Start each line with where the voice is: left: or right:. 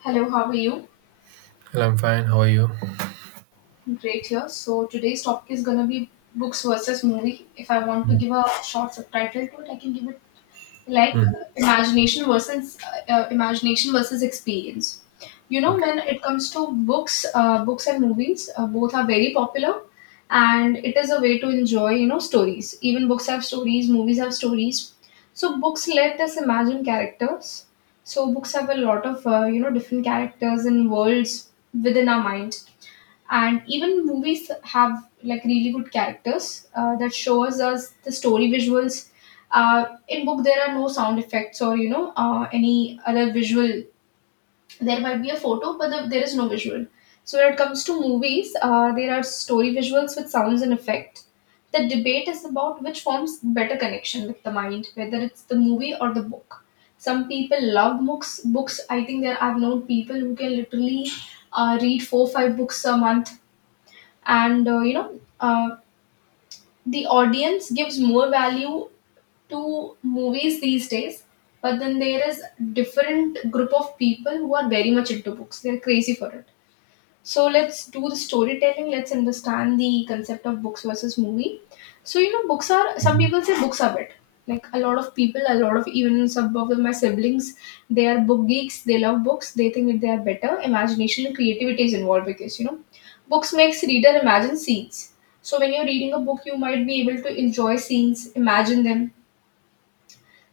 left: Hello, how are you?
right: Well, I'm fine. How are you?
left: Great here. So today's topic is gonna be books versus movie. If I want to give a short subtitle to it, I can give it like
right: Hmm.
left: imagination versus experience. You know,
right: Okay.
left: when it comes to books, books and movies, both are very popular, and it is a way to enjoy stories. Even books have stories, movies have stories. So books let us imagine characters. So books have a lot of different characters and worlds within our mind, and even movies have like really good characters that shows us the story visuals. In book there are no sound effects or any other visual. There might be a photo but there is no visual. So when it comes to movies there are story visuals with sounds and effect. The debate is about which forms better connection with the mind, whether it's the movie or the book. Some people love books. I think there, I've known people who can literally read 4 5 books a month. And the audience gives more value to movies these days, but then there is different group of people who are very much into books, they're crazy for it. So let's do the storytelling. Let's understand the concept of books versus movie. So you know, books are, some
right: Hmm.
left: people say books are better. Like a lot of people, a lot of even some of my siblings, they are book geeks. They love books. They think that they are better. Imagination and creativity is involved because you know, books makes reader imagine scenes. So when you're reading a book, you might be able to enjoy scenes, imagine them,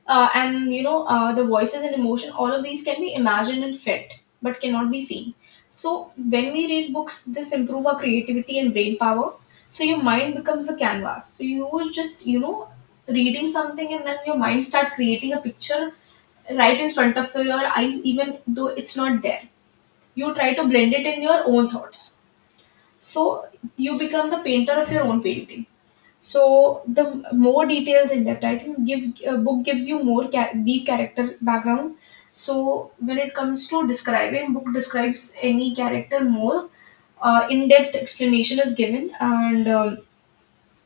left: and the voices and emotion, all of these can be imagined and felt but cannot be seen. So when we read books this improve our creativity and brain power. So your mind becomes a canvas, so you were just, you know, reading something and then your mind start creating a picture right in front of your eyes even though it's not there. You try to blend it in your own thoughts. So you become the painter of your own painting. So the more details in depth, I think, give, a book gives you more deep character background. So when it comes to describing, book describes any character more. In-depth explanation is given, and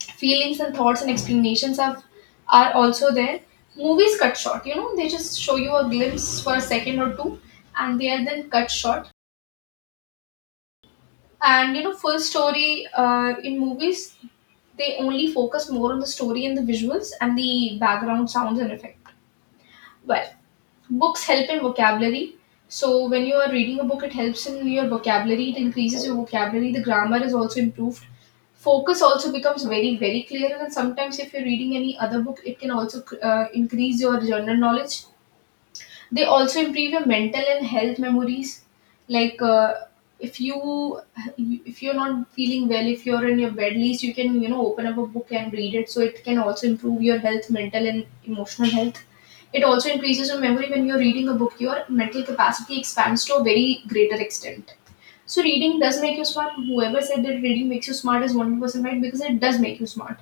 left: feelings and thoughts and explanations have, are also there. Movies cut short, you know, they just show you a glimpse for a second or two, and they are then cut short. And you know full story in movies, they only focus more on the story and the visuals and the background sounds and effect. Well, books help in vocabulary. So when you are reading a book it helps in your vocabulary, it increases your vocabulary, the grammar is also improved. Focus also becomes very very clear, and sometimes if you're reading any other book it can also increase your general knowledge. They also improve your mental and health memories. Like, if you if you're not feeling well, if you're in your bed, at least you can, you know, open up a book and read it, so it can also improve your health, mental and emotional health. It also increases your memory. When you're reading a book your mental capacity expands to a very greater extent. So reading does make you smart. Whoever said that reading makes you smart is 100% right because it does make you smart.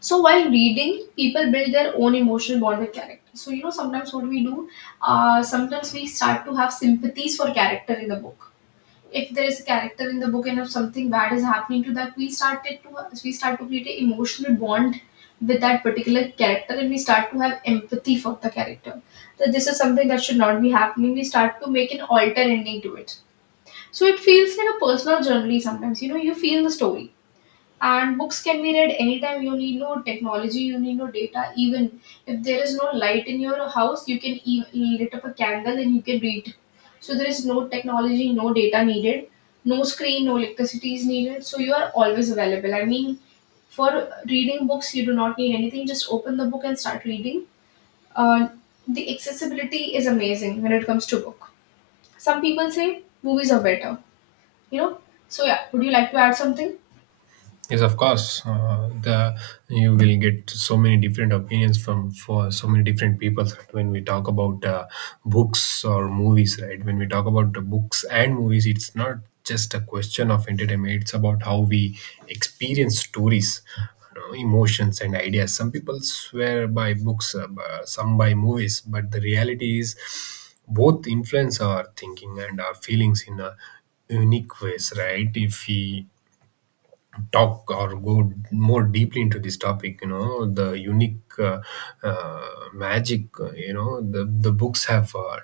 left: So while reading, people build their own emotional bond with character. So you know, sometimes what we do, sometimes we start to have sympathies for character in the book. If there is a character in the book and if something bad is happening to that, we start to create an emotional bond with that particular character, and we start to have empathy for the character. That this is something that should not be happening. We start to make an alter ending to it. So it feels like a personal journey sometimes. You know, you feel the story. And books can be read anytime, you need no technology, you need no data. Even if there is no light in your house you can lit up a candle and you can read. So there is no technology, no data needed, no screen, no electricity is needed. So you are always available, I mean, for reading books you do not need anything, just open the book and start reading. uh, the accessibility is amazing when it comes to book. Some people say movies are better, you know. So yeah, would you like to add something?
right: Yes, of course. The you will get so many different opinions from for so many different people, right? When we talk about books or movies, right? When we talk about the books and movies, it's not just a question of entertainment. It's about how we experience stories, you know, emotions, and ideas. Some people swear by books, some by movies, but the reality is both influence our thinking and our feelings in a unique ways, right? If we talk or go more deeply into this topic, you know, the unique uh, magic, you know, the books have uh,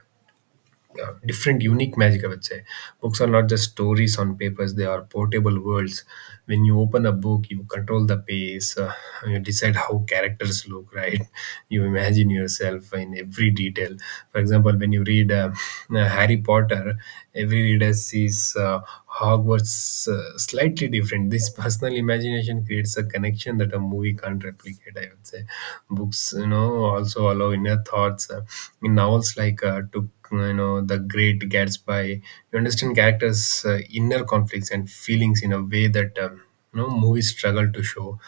right: uh, different unique magic, I would say. Books are not just stories on papers, they are portable worlds. When you open a book, you control the pace. You decide how characters look right? You imagine yourself in every detail. For example, when you read Harry Potter, every reader sees Hogwarts slightly different. This personal imagination creates a connection that a movie can't replicate, I would say. Books, you know, also allow inner thoughts in novels like, to, you know, The Great Gatsby. You understand characters inner conflicts and feelings in a way that, you know, movies struggle to show.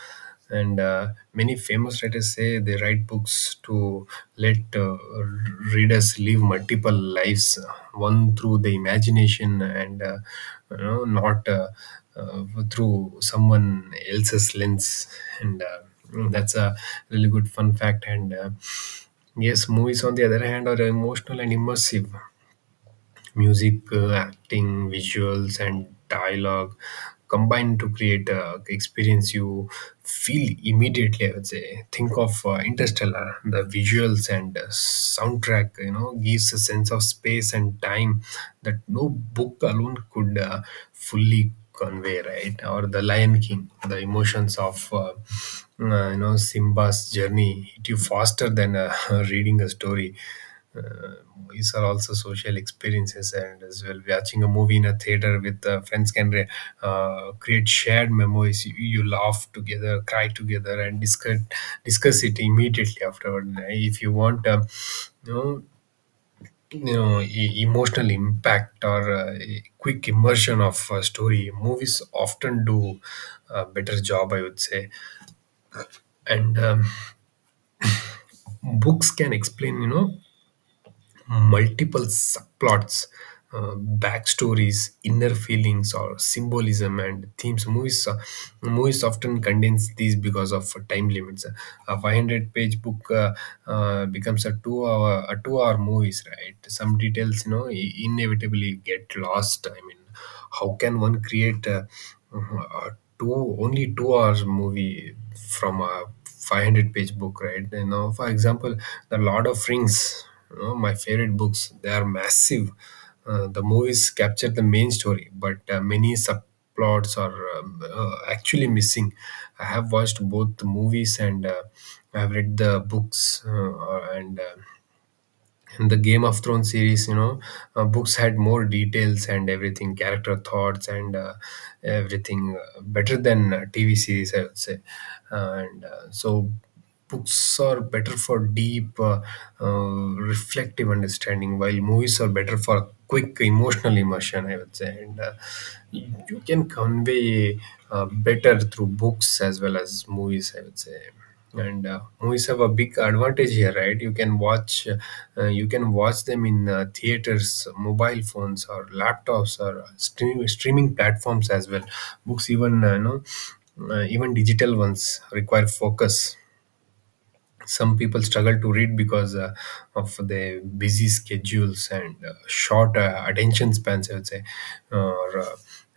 right: And many famous writers say they write books to let readers live multiple lives, one through the imagination and you know, not uh, through someone else's lens. And that's a really good fun fact. And yes, movies, on the other hand, are emotional and immersive. Music, acting, visuals, and dialogue combine to create a experience you feel immediately. I would say, think of Interstellar. The visuals and soundtrack, you know, gives a sense of space and time that no book alone could fully convey. Right, or The Lion King, the emotions of you know, Simba's journey hit you faster than reading a story. These are also social experiences, and as well, watching a movie in a theater with friends can create shared memories. You, laugh together, cry together, and discuss it immediately afterward. If you want, you know, emotional impact or quick immersion of a story, movies often do a better job, I would say. And books can explain, you know, multiple subplots, backstories, inner feelings, or symbolism and themes. Movies often condense these because of time limits. A 500-page book becomes a two-hour movies, right? Some details, you know, inevitably get lost. I mean, how can one create a two only 2 hours movie from a 500-page book, right? You know, for example, the Lord of Rings, you know, my favorite books, they are massive. The movies capture the main story, but many subplots are actually missing. I have watched both the movies, and I have read the books, and in the Game of Thrones series, you know, books had more details and everything, character thoughts, and everything, better than TV series, I would say. And so, books are better for deep uh, reflective understanding, while movies are better for quick emotional immersion, I would say. And you can convey better through books as well as movies, I would say. And movies have a big advantage here, right? You can watch them in theaters, mobile phones, or laptops, or streaming platforms as well. Books, even you know, even digital ones require focus. Some people struggle to read because of their busy schedules and short attention spans, I would say, or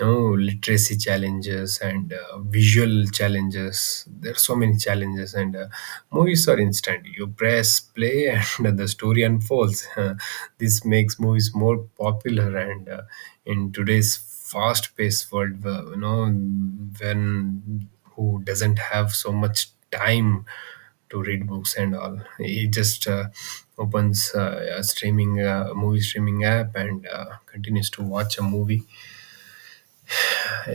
right: you know, literacy challenges and visual challenges. There are so many challenges, and movies are instant. You press play and the story unfolds This makes movies more popular, and in today's fast paced world, you know, when who doesn't have so much time to read books and all. He just opens a streaming movie streaming app and continues to watch a movie.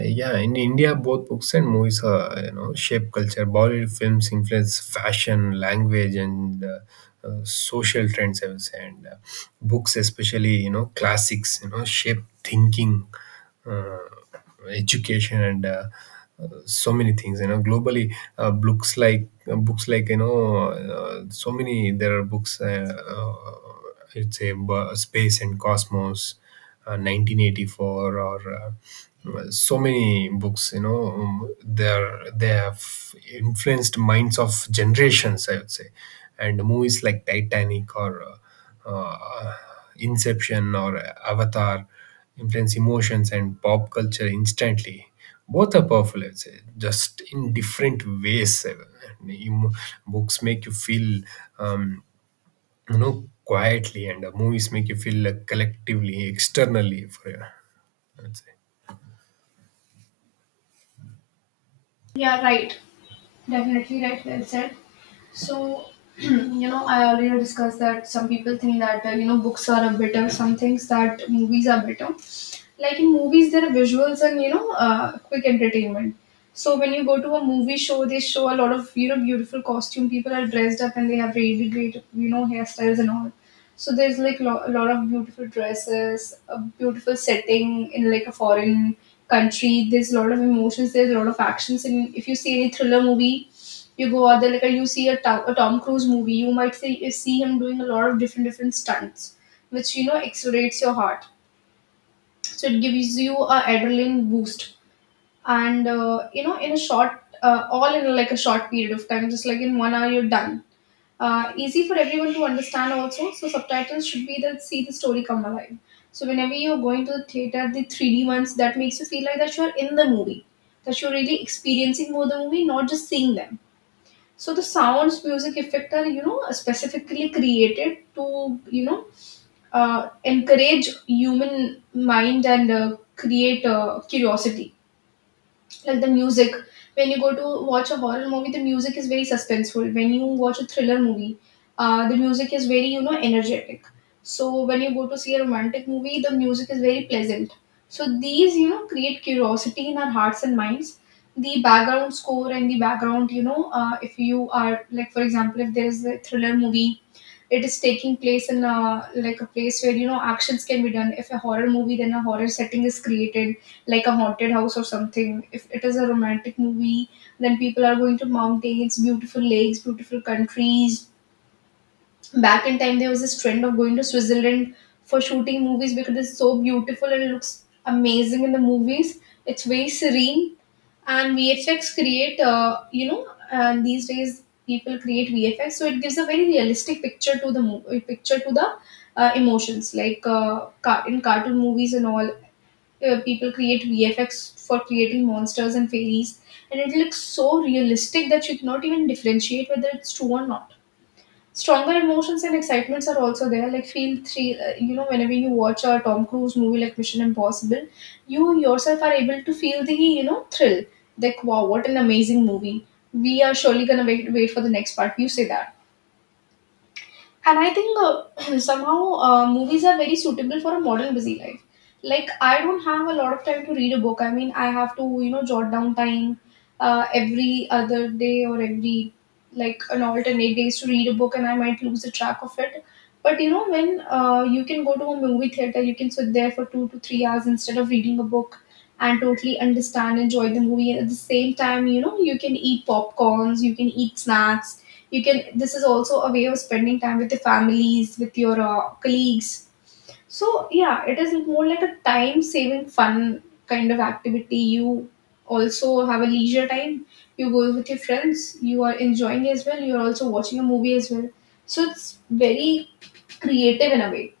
right: Yeah, in India, both books and movies are, you know, shape culture. Bollywood films influence fashion, language, and social trends, I would say. And books, especially, you know, classics, you know, shape thinking, uh, education, and so many things. You know, globally, books like, you know, so many. There are books. I'd say a space and cosmos, 1984, or so many books, you know, they have influenced minds of generations, I would say. And movies like Titanic or uh, uh, Inception or Avatar influence emotions and pop culture instantly. Both are powerful, I'd say, just in different ways. Books make you feel, um, you know, quietly, and movies make you feel like collectively, externally for you, I'd say.
left: Yeah, right. Definitely right, well said. So, you know, I already discussed that some people think that, you know, books are a better, some things that movies are better. Like in movies, there are visuals and, you know, quick entertainment. So when you go to a movie show, they show a lot of, you know, beautiful costume. People are dressed up and they have really great, you know, hairstyles and all. So there's like a lot of beautiful dresses, a beautiful setting in like a foreign country. There's a lot of emotions. There's a lot of actions. And if you see any thriller movie, you go out there like you see a a Tom Cruise movie, you might see, you see him doing a lot of different stunts, which you know accelerates your heart. So it gives you a adrenaline boost, and you know, in a short, all in like a short period of time, just like in 1 hour you're done. Easy for everyone to understand also, so subtitles should be that, see the story come alive. So whenever you're going to the theater, the 3D ones that makes you feel like that you're in the movie, that you're really experiencing more the movie, not just seeing them. So the sounds, music, effect are, you know, specifically created to, you know, encourage human mind and create curiosity. Like the music, when you go to watch a horror movie the music is very suspenseful. When you watch a thriller movie the music is very, you know, energetic. So when you go to see a romantic movie the music is very pleasant. So these, you know, create curiosity in our hearts and minds. The background score and the background, you know, if you are like, for example, if there is a thriller movie, it is taking place in a like a place where you know actions can be done. If a horror movie, then a horror setting is created, like a haunted house or something. If it is a romantic movie then people are going to mountains, beautiful lakes, beautiful countries. Back in time there was this trend of going to Switzerland for shooting movies because it's so beautiful and it looks amazing in the movies. It's very serene. And VFX create, you know, and these days people create VFX, so it gives a very realistic picture to picture to the emotions. Like in cartoon movies and all, people create VFX for creating monsters and fairies, and it looks so realistic that you cannot even differentiate whether it's true or not. Stronger emotions and excitements are also there. Like feel three you know, whenever you watch a Tom Cruise movie like Mission Impossible, you yourself are able to feel the, you know, thrill. Like wow, what an amazing movie. We are surely gonna wait for the next part, you say that. And I think somehow movies are very suitable for a modern busy life. Like I don't have a lot of time to read a book, I mean I have to, you know, jot down time every other day or every like an alternate days to read a book and I might lose the track of it. But you know when you can go to a movie theater you can sit there for 2 to 3 hours instead of reading a book and totally understand, enjoy the movie. And at the same time you know you can eat popcorns, you can eat snacks, you can, this is also a way of spending time with your families, with your colleagues. So yeah, it is more like a time saving fun kind of activity. You also have a leisure time, you go with your friends, you are enjoying as well, you are also watching a movie as well. So it's very creative in a way,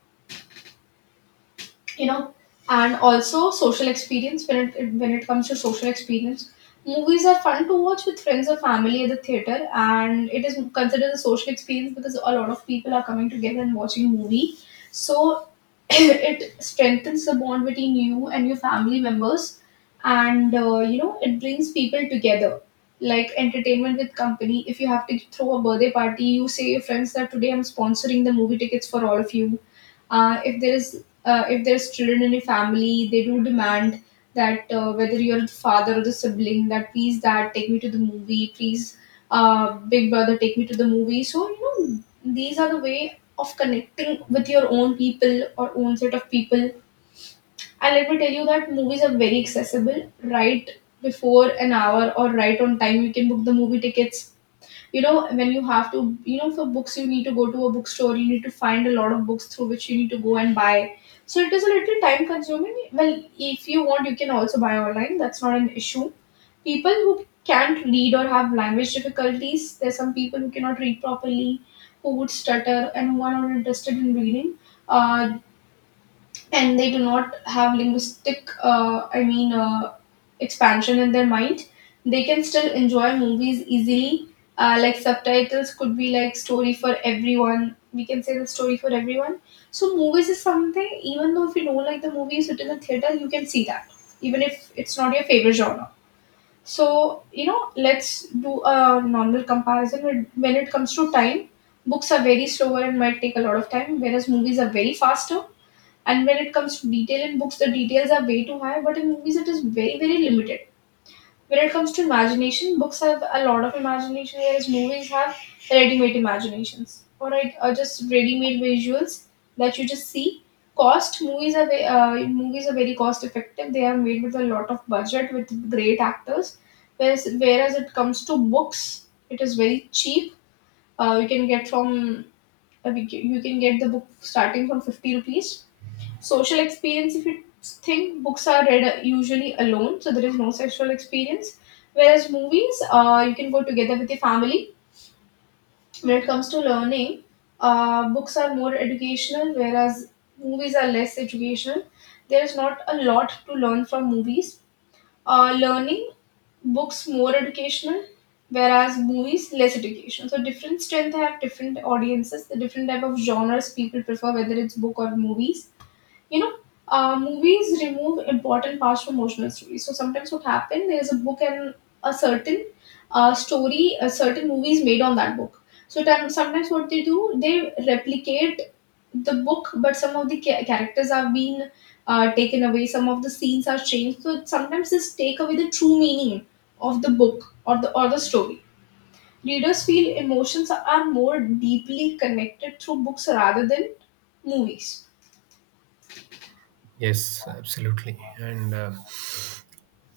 left: you know. And also social experience. When it, comes to social experience, movies are fun to watch with friends or family at the theater. And it is considered a social experience because a lot of people are coming together and watching movie. So it strengthens the bond between you and your family members. And it brings people together, like entertainment with company. If you have to throw a birthday party, you say your friends that today I'm sponsoring the movie tickets for all of you. Uh, if there is if there's children in a family, they do demand that, whether you're the father or the sibling, that please dad take me to the movie, please. Big brother take me to the movie. So you know, these are the way of connecting with your own people or own set of people. And let me tell you that movies are very accessible, right? Before an hour or right on time, you can book the movie tickets. You know when you have to you know for books, you need to go to a bookstore, you need to find a lot of books through which you need to go and buy. So it is a little time consuming. Well, if you want, you can also buy online, that's not an issue. People who can't read or have language difficulties, there's some people who cannot read properly, who would stutter and who are not interested in reading. Uh, and they do not have linguistic expansion in their mind. They can still enjoy movies easily. Like subtitles could be like story for everyone. We can say the story for everyone. So movies is something, even though if you don't like the movies within the theater, you can see that, even if it's not your favorite genre. So you know, let's do a normal comparison when it comes to time, books are very slower and might take a lot of time, whereas movies are very faster. And when it comes to detail in books, the details are way too high, but in movies, it is very, very limited. When it comes to imagination, books have a lot of imagination, whereas movies have ready made imaginations, or right, or just ready made visuals that you just see. Cost movies are movies are very cost effective. They are made with a lot of budget with great actors. Whereas it comes to books, it is very cheap. We can get from we can, you can get the book starting from 50 rupees. Social experience, if you think books are read usually alone, so there is no sexual experience. Whereas movies, you can go together with your family. When it comes to learning, books are more educational, whereas movies are less educational. There is not a lot to learn from movies. Learning, books more educational, whereas movies less educational. So different strength have different audiences, the different type of genres people prefer, whether it's book or movies, you know. Movies remove important parts from emotional stories. So sometimes what happen, there's a book and a certain, story a certain movie is made on that book. So time, sometimes what they do, they replicate the book, but some of the characters have been taken away, some of the scenes are changed, so sometimes this take away the true meaning of the book or the story. Readers feel emotions are more deeply connected through books rather than movies.
right: Yes, absolutely. And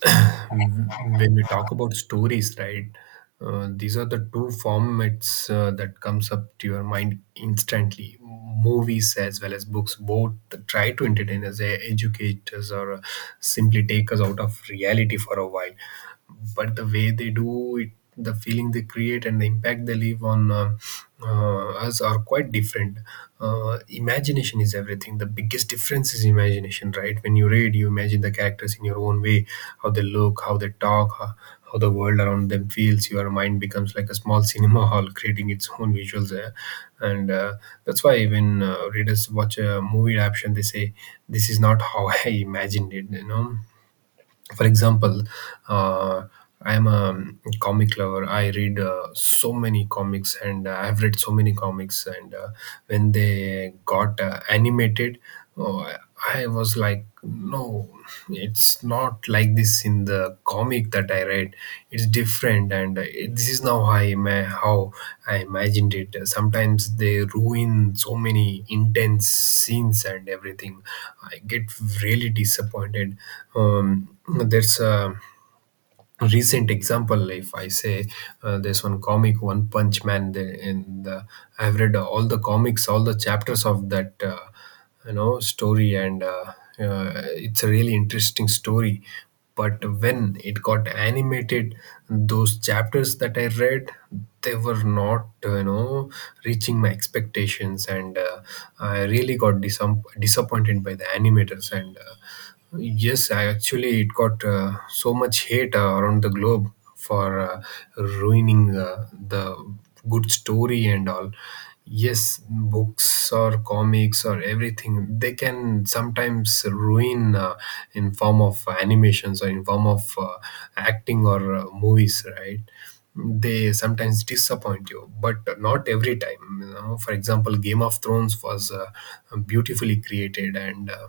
right: when we talk about stories, right? These are the two formats that comes up to your mind instantly. Movies as well as books, both try to entertain us, educate us, or simply take us out of reality for a while. But the way they do it, the feeling they create, and the impact they leave on us are quite different. Imagination is everything. The biggest difference is imagination, right? When you read, you imagine the characters in your own way, how they look, how they talk, how the world around them feels. Your mind becomes like a small cinema hall, creating its own visuals. And That's why when readers watch a movie adaptation, they say, this is not how I imagined it, you know. For example, uh, I am a comic lover. I read so many comics, and I've read so many comics and when they got animated, oh, I was like, no, it's not like this is in the comic that I read. It's different, and this is now how how I imagined it. Sometimes they ruin so many intense scenes and everything. I get really disappointed. There's a recent example, if I say, there's one comic, One Punch Man. There in the I've read all the comics, all the chapters of that, you know, story. And it's a really interesting story, but when it got animated, those chapters that I read, they were not, you know, reaching my expectations. And I really got disappointed by the animators. And yes, I actually, it got so much hate around the globe for ruining the good story and all. Yes, books or comics or everything, they can sometimes ruin, in form of animations or in form of acting, or movies, right? They sometimes disappoint you, but not every time. You know, for example, Game of Thrones was beautifully created. And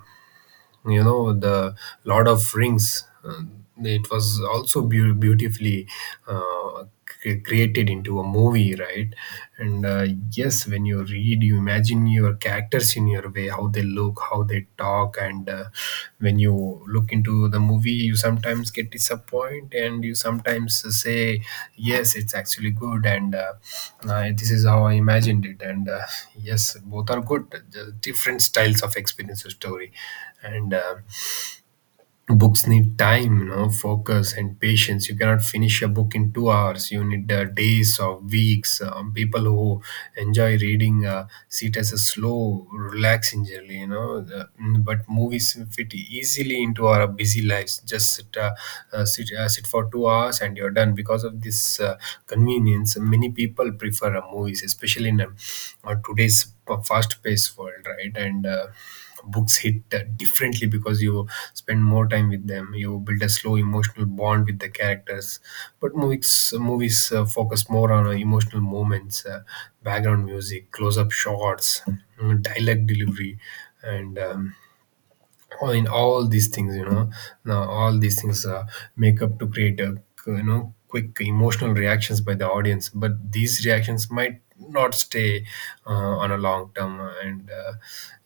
right: you know, the Lord of Rings, it was also beautifully uh, created into a movie, right? And yes, when you read, you imagine your characters in your way, how they look, how they talk. And when you look into the movie, you sometimes get disappointed, and you sometimes say, yes, it's actually good. And this is how I imagined it. And yes, both are good. Just different styles of experience a story. And books need time, you know, focus and patience. You cannot finish a book in 2 hours. You need days or weeks. People who enjoy reading see it as a slow, relaxing journey, you know but movies fit easily into our busy lives. Just sit for 2 hours and you're done. Because of this convenience, many people prefer movies, especially in today's fast paced world, right? And books hit differently, because you spend more time with them. You build a slow emotional bond with the characters. But movies focus more on emotional moments, background music, close-up shots, dialogue delivery. And all in all these things, you know, now all these things make up to create a, you know, quick emotional reactions by the audience, but these reactions might not stay on a long term. And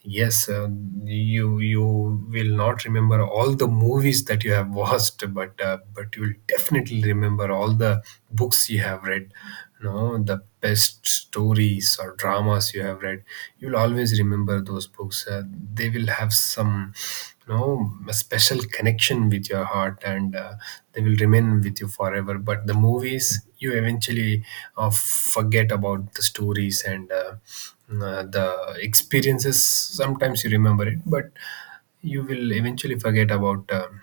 right: yes, you will not remember all the movies that you have watched, but but you will definitely remember all the books you have read. You know, the best stories or dramas you have read. You'll always remember those books. They will have some, you know, a special connection with your heart, and they will remain with you forever. But the movies, you eventually forget about the stories and the experiences sometimes you remember it, but you will eventually forget about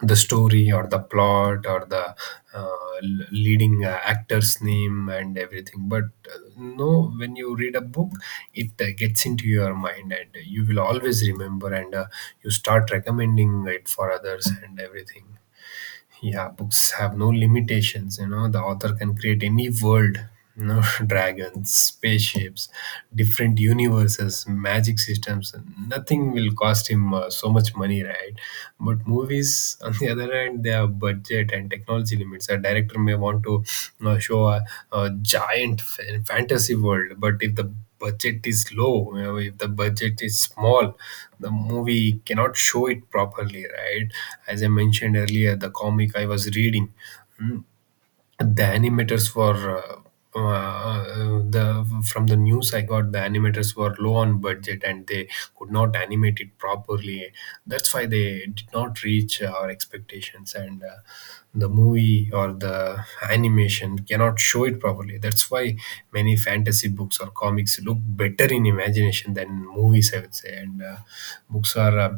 right: the story or the plot or the uh, l- leading uh, actor's name and everything. But no, when you read a book, it gets into your mind and you will always remember, and you start recommending it for others and everything. Yeah, books have no limitations. You know, the author can create any world. You know, dragons, spaceships, different universes, magic systems. Nothing will cost him so much money, right? But movies, on the other hand, they have budget and technology limits. A director may want to, you know, show a giant fantasy world, but if the budget is low, you know, if the budget is small, the movie cannot show it properly, right? As I mentioned earlier, the comic I was reading. mm, the animators for the from the news I got, the animators were low on budget and they could not animate it properly. That's why they did not reach our expectations, and the movie or the animation cannot show it properly. That's why many fantasy books or comics look better in imagination than movies, I would say. And books are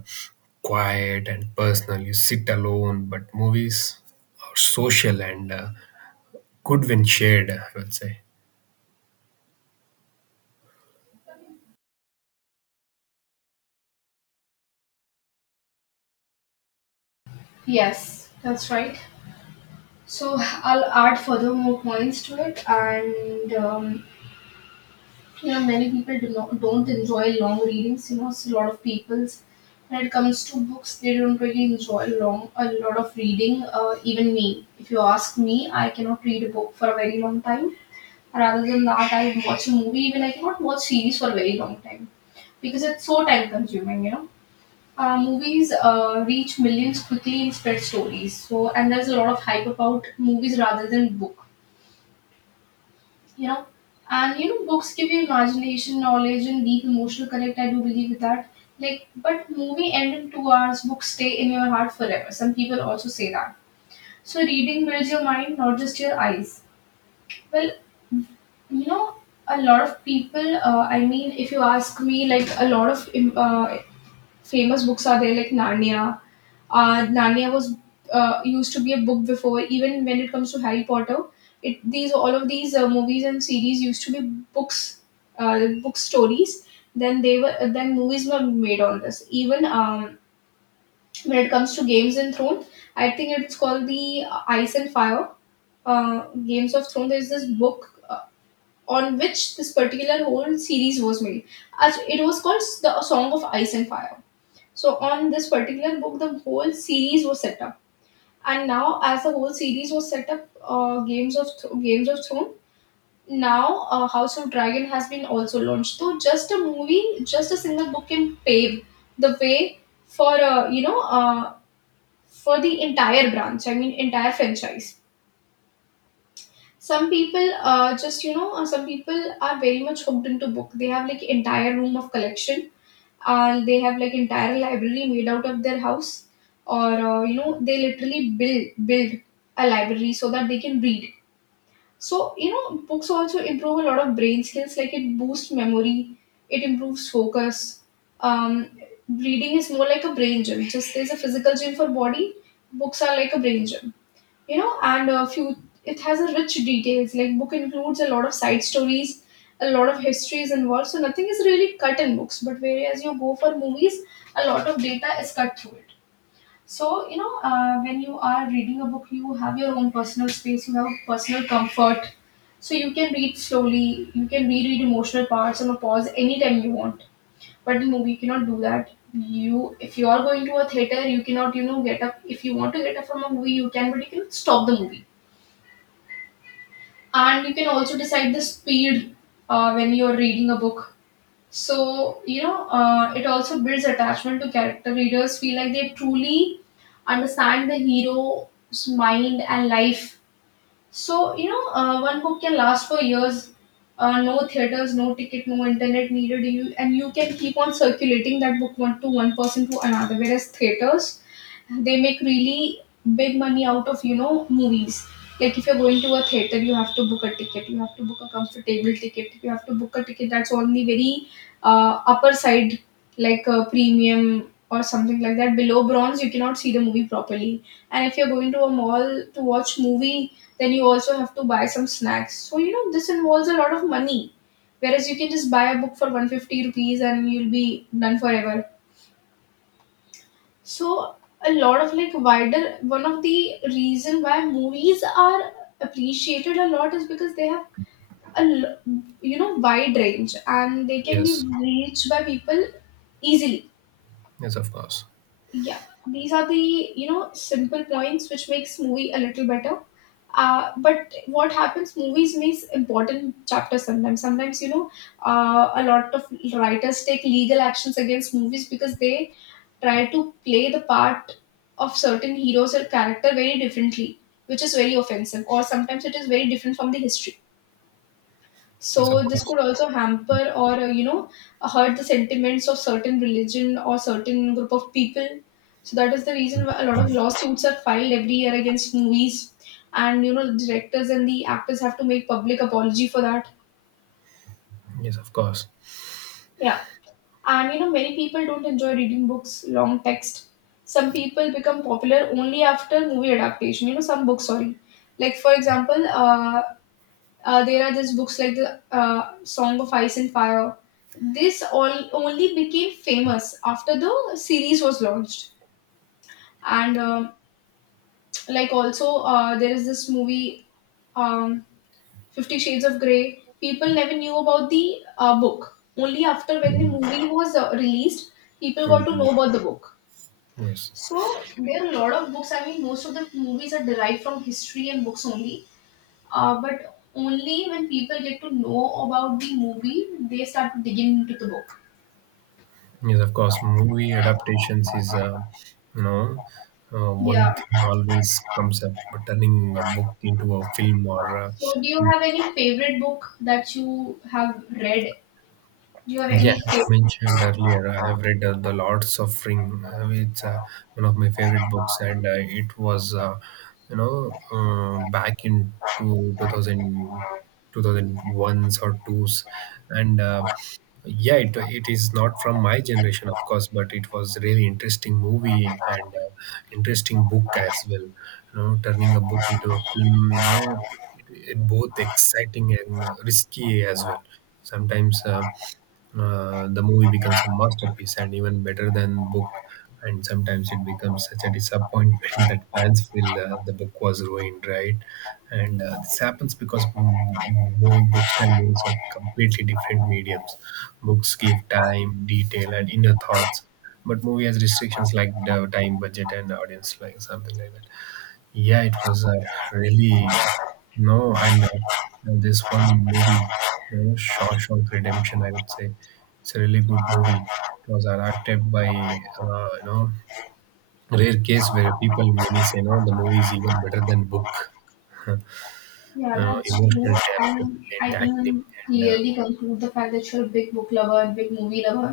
right: quiet and personal. You sit alone, but movies are social and good when shared, I would say.
left: Yes, that's right. So I'll add further more points to it, and you know, many people do not don't enjoy long readings. You know, it's a lot of people's, when it comes to books, they don't really enjoy long a lot of reading. Even me, if you ask me, I cannot read a book for a very long time. Rather than that, I watch a movie. Even I cannot watch series for a very long time, because it's so time consuming, you know. Movies reach millions quickly and spread stories, so, and there's a lot of hype about movies rather than book, you know. And you know, books give you imagination, knowledge and deep emotional connect, I do believe with that. Like, but movie end in 2 hours, books stay in your heart forever, some people also say that. So reading builds your mind, not just your eyes. Well, you know, a lot of people if you ask me, like a lot of famous books are there, like Narnia. Narnia was used to be a book before. Even when it comes to Harry Potter, it, these all of these movies and series used to be books, book stories. Then movies were made on this. Even when it comes to Games and Throne, I think it's called the Ice and Fire, Games of Throne. There's this book, on which this particular whole series was made. It was called The Song of Ice and Fire. So on this particular book, the whole series was set up, and now as the whole series was set up, Games of Games of Throne. Now, House of Dragon has been also launched. So just a movie, just a single book can pave the way for for the entire branch. I mean, entire franchise. Some people, some people are very much hooked into book. They have like entire room of collection, and they have like entire library made out of their house, or they literally build a library so that they can read. So you know, books also improve a lot of brain skills, like it boosts memory, it improves focus. Um, reading is more like a brain gym. Just there's a physical gym for body, books are like a brain gym, you know. And a few, it has a rich details, like book includes a lot of side stories, a lot of histories involved, so nothing is really cut in books. But whereas you go for movies, a lot of data is cut through it. So you know, when you are reading a book, you have your own personal space, you have personal comfort, so you can read slowly, you can reread emotional parts, on a pause anytime you want. But in movie you cannot do that. You, if you are going to a theater, you cannot, you know, get up. If you want to get up from a movie, you can, but you can stop the movie, and you can also decide the speed when you're reading a book. So you know, it also builds attachment to character, readers feel like they truly understand the hero's mind and life. So you know, one book can last for years. No theaters, no ticket, no internet needed, you, and you can keep on circulating that book one to one, person to another. Whereas theaters, they make really big money out of, you know, movies. Like if you're going to a theater, you have to book a ticket, you have to book a comfortable ticket, you have to book a ticket that's on the very upper side, like a premium or something like that. Below bronze, you cannot see the movie properly. And if you're going to a mall to watch movie, then you also have to buy some snacks. So you know, this involves a lot of money. Whereas you can just buy a book for 150 rupees and you'll be done forever. So a lot of like wider, one of the reason why movies are appreciated a lot is because they have a you know, wide range and they can be
right: Yes.
left: reached by people easily.
right: Yes, of course.
left: Yeah, these are the, you know, simple points which makes movie a little better. But what happens, movies miss important chapters sometimes. Sometimes you know, a lot of writers take legal actions against movies because they try to play the part of certain heroes or character very differently, which is very offensive, or sometimes it is very different from the history.
right: Yes,
left: So
right: of
left: this
right: course.
left: could also hamper or hurt the sentiments of certain religion or certain group of people. So that is the reason why a lot of lawsuits are filed every year against movies, and you know, the directors and the actors have to make public apology for that.
right: Yes, of course.
left: Yeah. And you know, many people don't enjoy reading books, long text. Some people become popular only after movie adaptation. You know, some books, sorry. Like, for example, there are just books like the Song of Ice and Fire. This all only became famous after the series was launched. And like also, there is this movie, um, Fifty Shades of Grey. People never knew about the book. Only after when the movie was released, people got to
right: Mhm.
left: know about the book.
right: Yes.
left: So there are a lot of books. I mean, most of the movies are derived from history and books only. But only when people get to know about the movie, they start to dig into the book.
right: Yes, of course. Movie adaptations is, you know, one
left: Yeah.
right: thing always comes up, turning a book into a film or
left: So do you have any favorite book that you have read? Do you have
right: yeah,
left: any
right: as I
left: favorite?
right: mentioned earlier, I have read The Lord's Offering. It's one of my favorite books, and it was, you know, back in 2000, 2001s or 2s. And yeah, it is not from my generation, of course, but it was really interesting movie and interesting book as well. You know, turning a book into a film, you know, it, it both exciting and risky as well. Sometimes the movie becomes a masterpiece and even better than book, and sometimes it becomes such a disappointment that fans feel the book was ruined, right? And this happens because books and movies are completely different mediums. Books give time, detail, and inner thoughts, but movie has restrictions like the time, budget, and audience, like something like that. Yeah, it was really no, and this one movie, you know, Shawshank Redemption. I would say it's a really good movie. It was adapted by, you know, rare case where people many say no, the movie is even better than book. You
left: Yeah,
right: know,
left: that's
right: emotional
left: true.
right: depth, the
left: And
right: brilliant
left: I
right: acting,
left: can
right: and
left: clearly conclude the fact that you're a big book lover and big movie lover.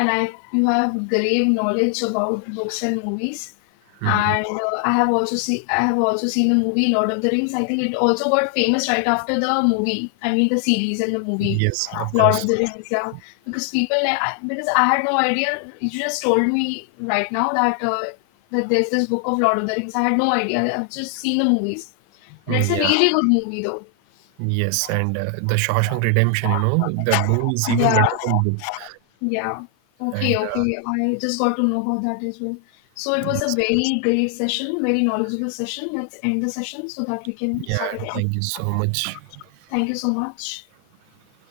left: And I, you have grave knowledge about books and movies.
right: mhm.
left: And I have also seen, I have also seen the movie Lord of the Rings. I think it also got famous right after the movie. I mean, the series and the movie
right: Yes, of
left: Lord of
right: course.
left: the Rings. Yeah, because people like, because I had no idea. You just told me right now that there's this book of Lord of the Rings. I had no idea. I've just seen the movies, and it's a
right: Yeah,
left: really good movie though.
right: yes, and the Shawshank Redemption, you know, the movie is even
left: Yeah.
right: better than book.
left: Yeah. Okay,
right: And
left: okay. I just got to know about that as well. So it was a
right: yes,
left: very great session, very knowledgeable session. Let's end the session so that we can
right: yeah,
left: start again.
right: thank you so much.
left: Thank you so much.